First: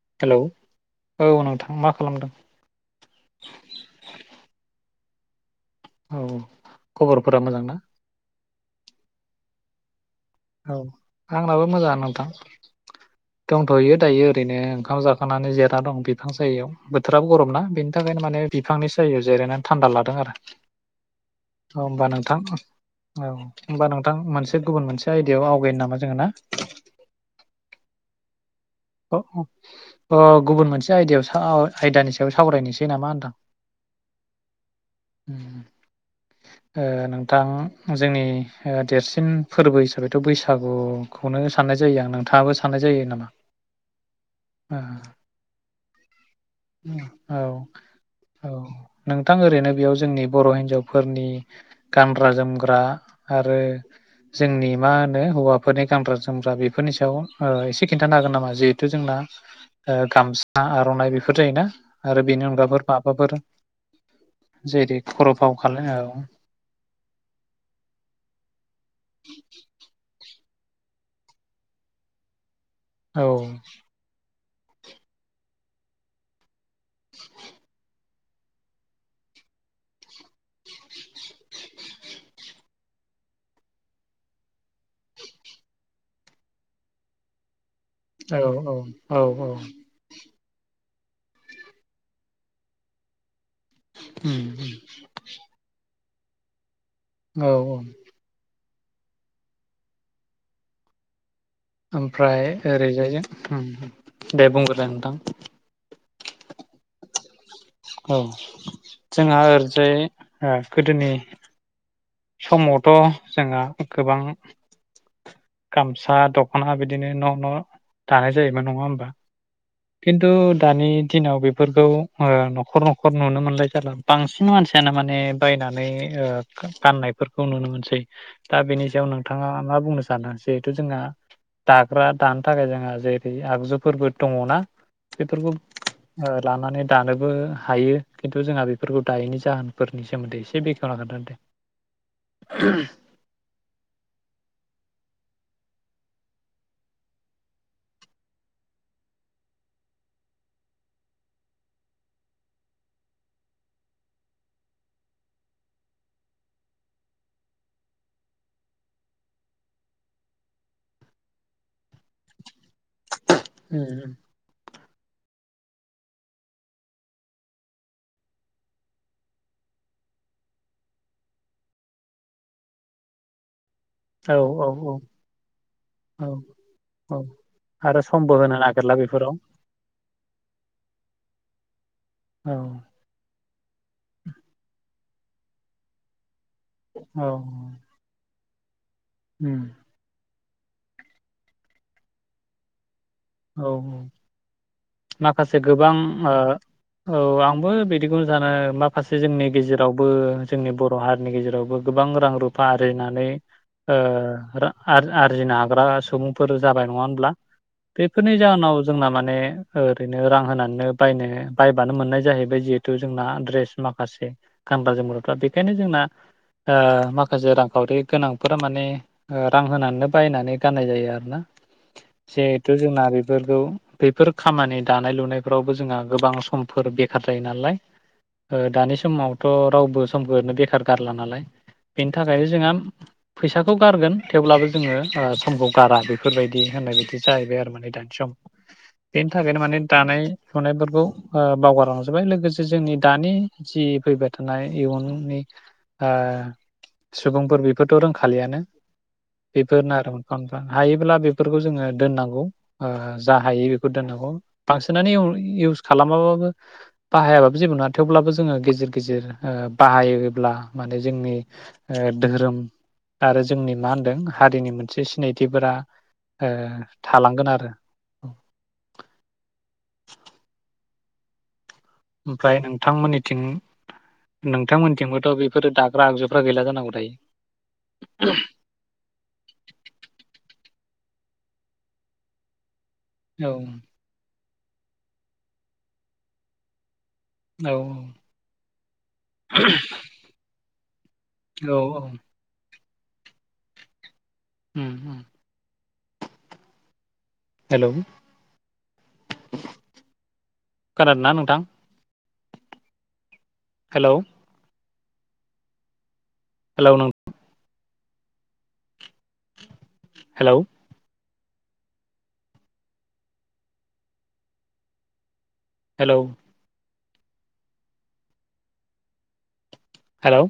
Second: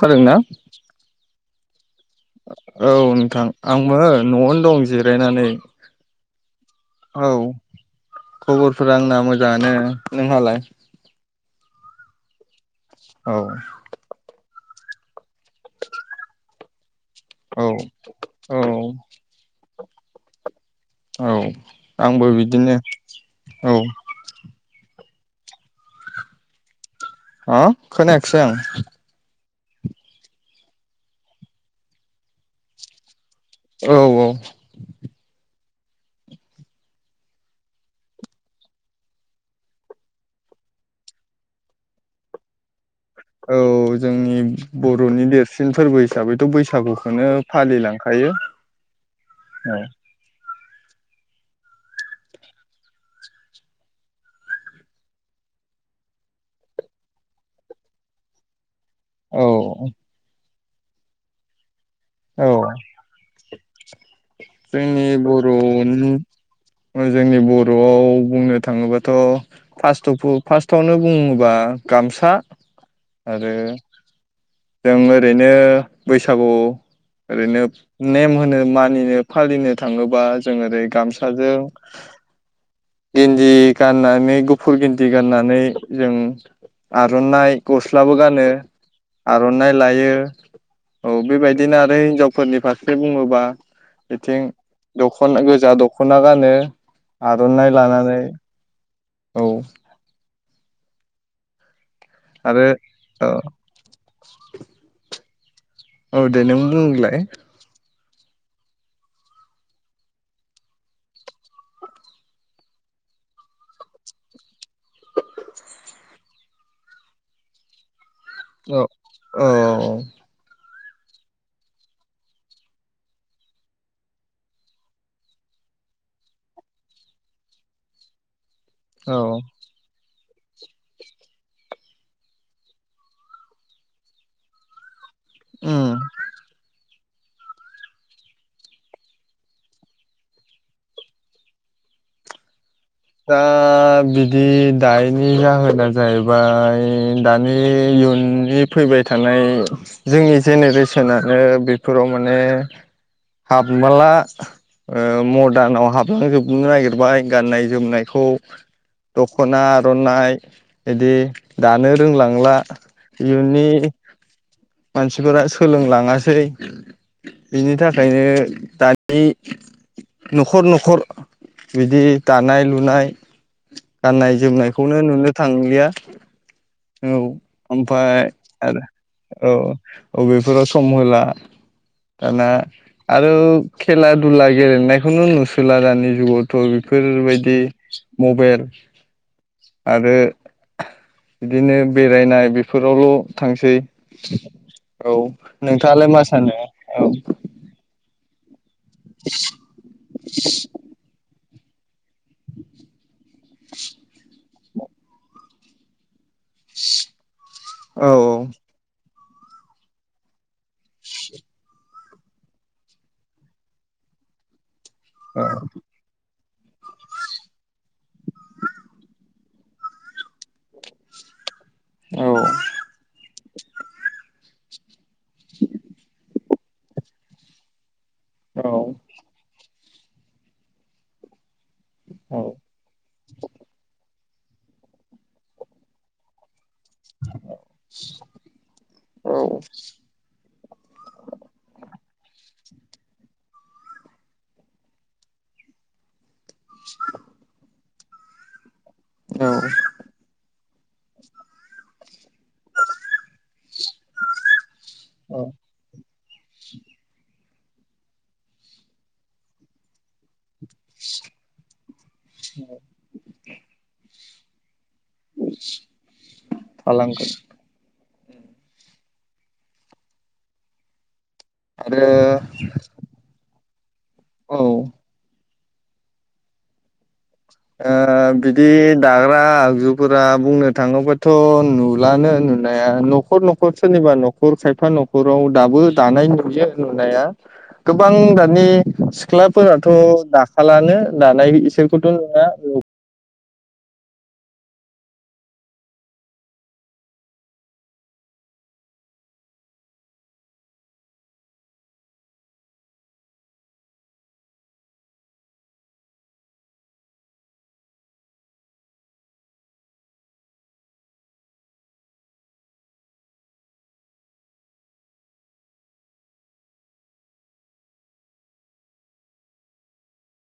खोनादोंना हेलौ औ नोंथां। मा खालामदों औ नोंथां आंबो न'आवनो दं जे रायनानै। औ खबरफोरा मोजां ना? खबरफोरा आंना मोजाङानो। नोंहालाय? माबा मोजां नोंथां? औ दंथ'यो दायो ओरैनो। ओंखाम जाथ खानानै जेराना दं बिफां सायायाव। बोथोराबो गरम ना औ बेनि थाखायनो माने औ बिफांनि सायायाव जिरायना थान्दा लादों आरो। औ होनबा आंबो नोंथां बिदिनो औ होमबा नोंथां मोनसे गुबुन मोनसे बे आयदायाव आवगायनो नामा जोङो ना? अ खोनायाखैसै आं। अ गुबुन मोनसे आयदायाव सा आयदानि सायाव सावरायनोसै नामा होनदां। औ औ। ओ नोंथां जोंनि देरसिन फोरबो हिसाबैथ' बैसागुखौनो साननाय जायो आं नोंथाङाबो साननाय जायो ना औ। औ जोंनि बर'नि देरसिन फोरबो हिसाबैथ बैसागुखौनो ओ औ फालिलांखायो औ नोंथां ओरैनो औ। बेयाव जोंनि बर' हिन्जावफोरनि गानग्रा जोमग्रा आरो जोंनि मा होनो हौवाफोरनि गानग्रा जोमग्रा बेफोरनि सायाव ओ एसे खिन्थानो हागोन नामा? जिहेथु जोंना औ ओ गामसा हा आरनाइ बेफोर जायोना? आरो बेनि औ अनगाफोर माबाफोर जेरै जोंनि खर' बर फाव खालाय औ नु जोंनि बरआव बुंनो थाङोबाथ फार्स्ट अफु फार्स्टआवनो बुङोबा गामसा। आरो जों ओरैनो बैसागु ओरैनोब नेम होनो मानिनो फालिनो थाङोबा जों ओरै गामसाजों गेन्दि गाननानै गुफुर गेन्दि गाननानै जों आरनाइ गस्लाबो औ गानो औ औ औ आरनाइ लायो [unintelligible] औ बेबायदिनो आरो हिनजावफोरनि फारसे बुङोबा बिथिं उम दखना गोजा दख दखना गानो उम औ आरनाय लानानै औ। ओमफ्राय आरो ओरैजाय औ उम दे बुंग्रोलाय नोंथां। औ दे नों बुंग्रोलाय [unintelligible] औ जोंहा ओरैजाय ओ गोदोनि समावथ जोंहा गोबां अना बिदिनो न न थानाय जायोमोन औ नङा होमबा? औ खिन्थु दानि दिनाव बेफोरखौ ओह नखर नखर नुनो मोनलाय जादों बांसिन मानसियानो माने बायनानै ओह गा गाननायफोरखौ नुनो मोनसै। दा बेनि सायाव औ नोंथाङा मा बुंनो सानो? जिहेथु जोंहा दाग्रा दानो थाखाय जोंहा जेरै आगजुफोरबो दङना बेफोरखौ उम ओह लानानै दानोबो हायो खिन्थु जोंहा बेफोरखौ दायैनि जाहोनफोरनि सोमोन्दै एसे बेखेवना खोन्थादो दे दा बिदि दायनि जाहोना जाहैबाय दानि इयुननि फैबाय थानाय जोंनि जेनेरेसनानो बेफोराव माने हाबमाला ओ मडार्नाव हाबलांजोबनो नागिरबाय गाननाय जोमनायखौ दखना आरनाइ बिदि दानो रोंलांला इयुननि उम उम मानसिफोरा सो सोलोंलाङासै बिनि थाखायनो दानि नखर नखर बिदि दानाय लुनाय गाननाय औ जोमनायखौनो नुनो थांलिया। औ औ आरो ओमफाय समबो होनो आरो नागिरला बेफोराव औ औ बेफोराव सम होला दाना औ आरो खेला दुला गेलेन नायखौनो नुसोला दानि जुगावथ थ' औ बेफोरबायदि उम मबाइल [inaudible] आरो बिदिनो बेरायनाय बेफोरावल' औ थांसै औ औ माखासे गोबां नोंथाङालाय मा ओ सानो औ आंबो बिदि खौ जानो माख माखासे जोंनि गेजेरावबो जोंनि बर' हारिनि गेजेरावब गोबां रां रुफा आरिनानै ओ रा आर-आरजिनो हाग्रा सुबु फोर जाबाय नङा होनब्ला? औ बेफोरनि जाहोनाव जों ना माने ओरैनो रां होनानैनो बायनो बायबानो मोननाय जाहैबाय जिहेथु जोंना द्रेस माखासे। गानग्रा जोमग्राफ्रा बेखायनो जोंना ओ माखासे रांखाउरि गोनांफोरा माने ओ रां होनानैनो बायनानै गाननाय जायो आरोना। जिहेथु जोंना औ। बेफोरखौ बेफोर खामानि दानाय लुनायफोरावबो जोंहा गोबां समफोर बेखार जायो नालाय। ओ औ दानि समावथ' रावबो समखौ ओरैनो बेखार गारला नालाय। बेनि औ थाखाय जोंहा फैसाखौ गारगोन थेवब्लाबो जोङो ओ समखौ गारा बेफोरबाय दि होननाय बायदि। जाहैबाय आरो माने दानि सम बेनि औ थाखायनो माने दानाय सनायफोरखौ ओ बावगारलांजोबाय लोगोसे जोंनि दानि जि फैबाय थानाय इयुननि ओ सुबुंफोर बि बेखौथ' रोंखालियानो। औ एफोरनो आरोम गावनि हायोब्ला बेफोरखौ जोङो दोननांग गौ ओ जा हायो बेखौ दोननांगौ। बांसिनानो औ इउन-इउस खालामाबाबो बाहायाबाब जेबो नङा थेवब्लाबो जोङो गेजेर गेजेर बाहायोब्ला माने जोंनि धोरोम आरो जोंनि मा होनदों हारिनि मोनसे सिनायथिफोरा ओ थालांगोन आरो औ आरो ओमफ्राय नोंथांमोननिथिं औ नोंथांमोनथिंबोथ' बे बेफोर दाग्रा आगजुफ्रा गैला जानांगौ दायो? ओ बिदि दाग्रा आगजुफोरा बुंनो थाङोब्ला थ' नुलानो नु नाया न'खर औ नखर सोरनिबा न 'खर खायफा न'खराव दाबो दानाय नुयो आरो दाया औ गोबां दानि सिख्लाफोराथ' दाखाालानो दानाय औ इसोरखौथ' औ उम उम हेलौ खोनादों ना नोंथां। हेलौ हेलै नों हेलौ हेलौ हेलौ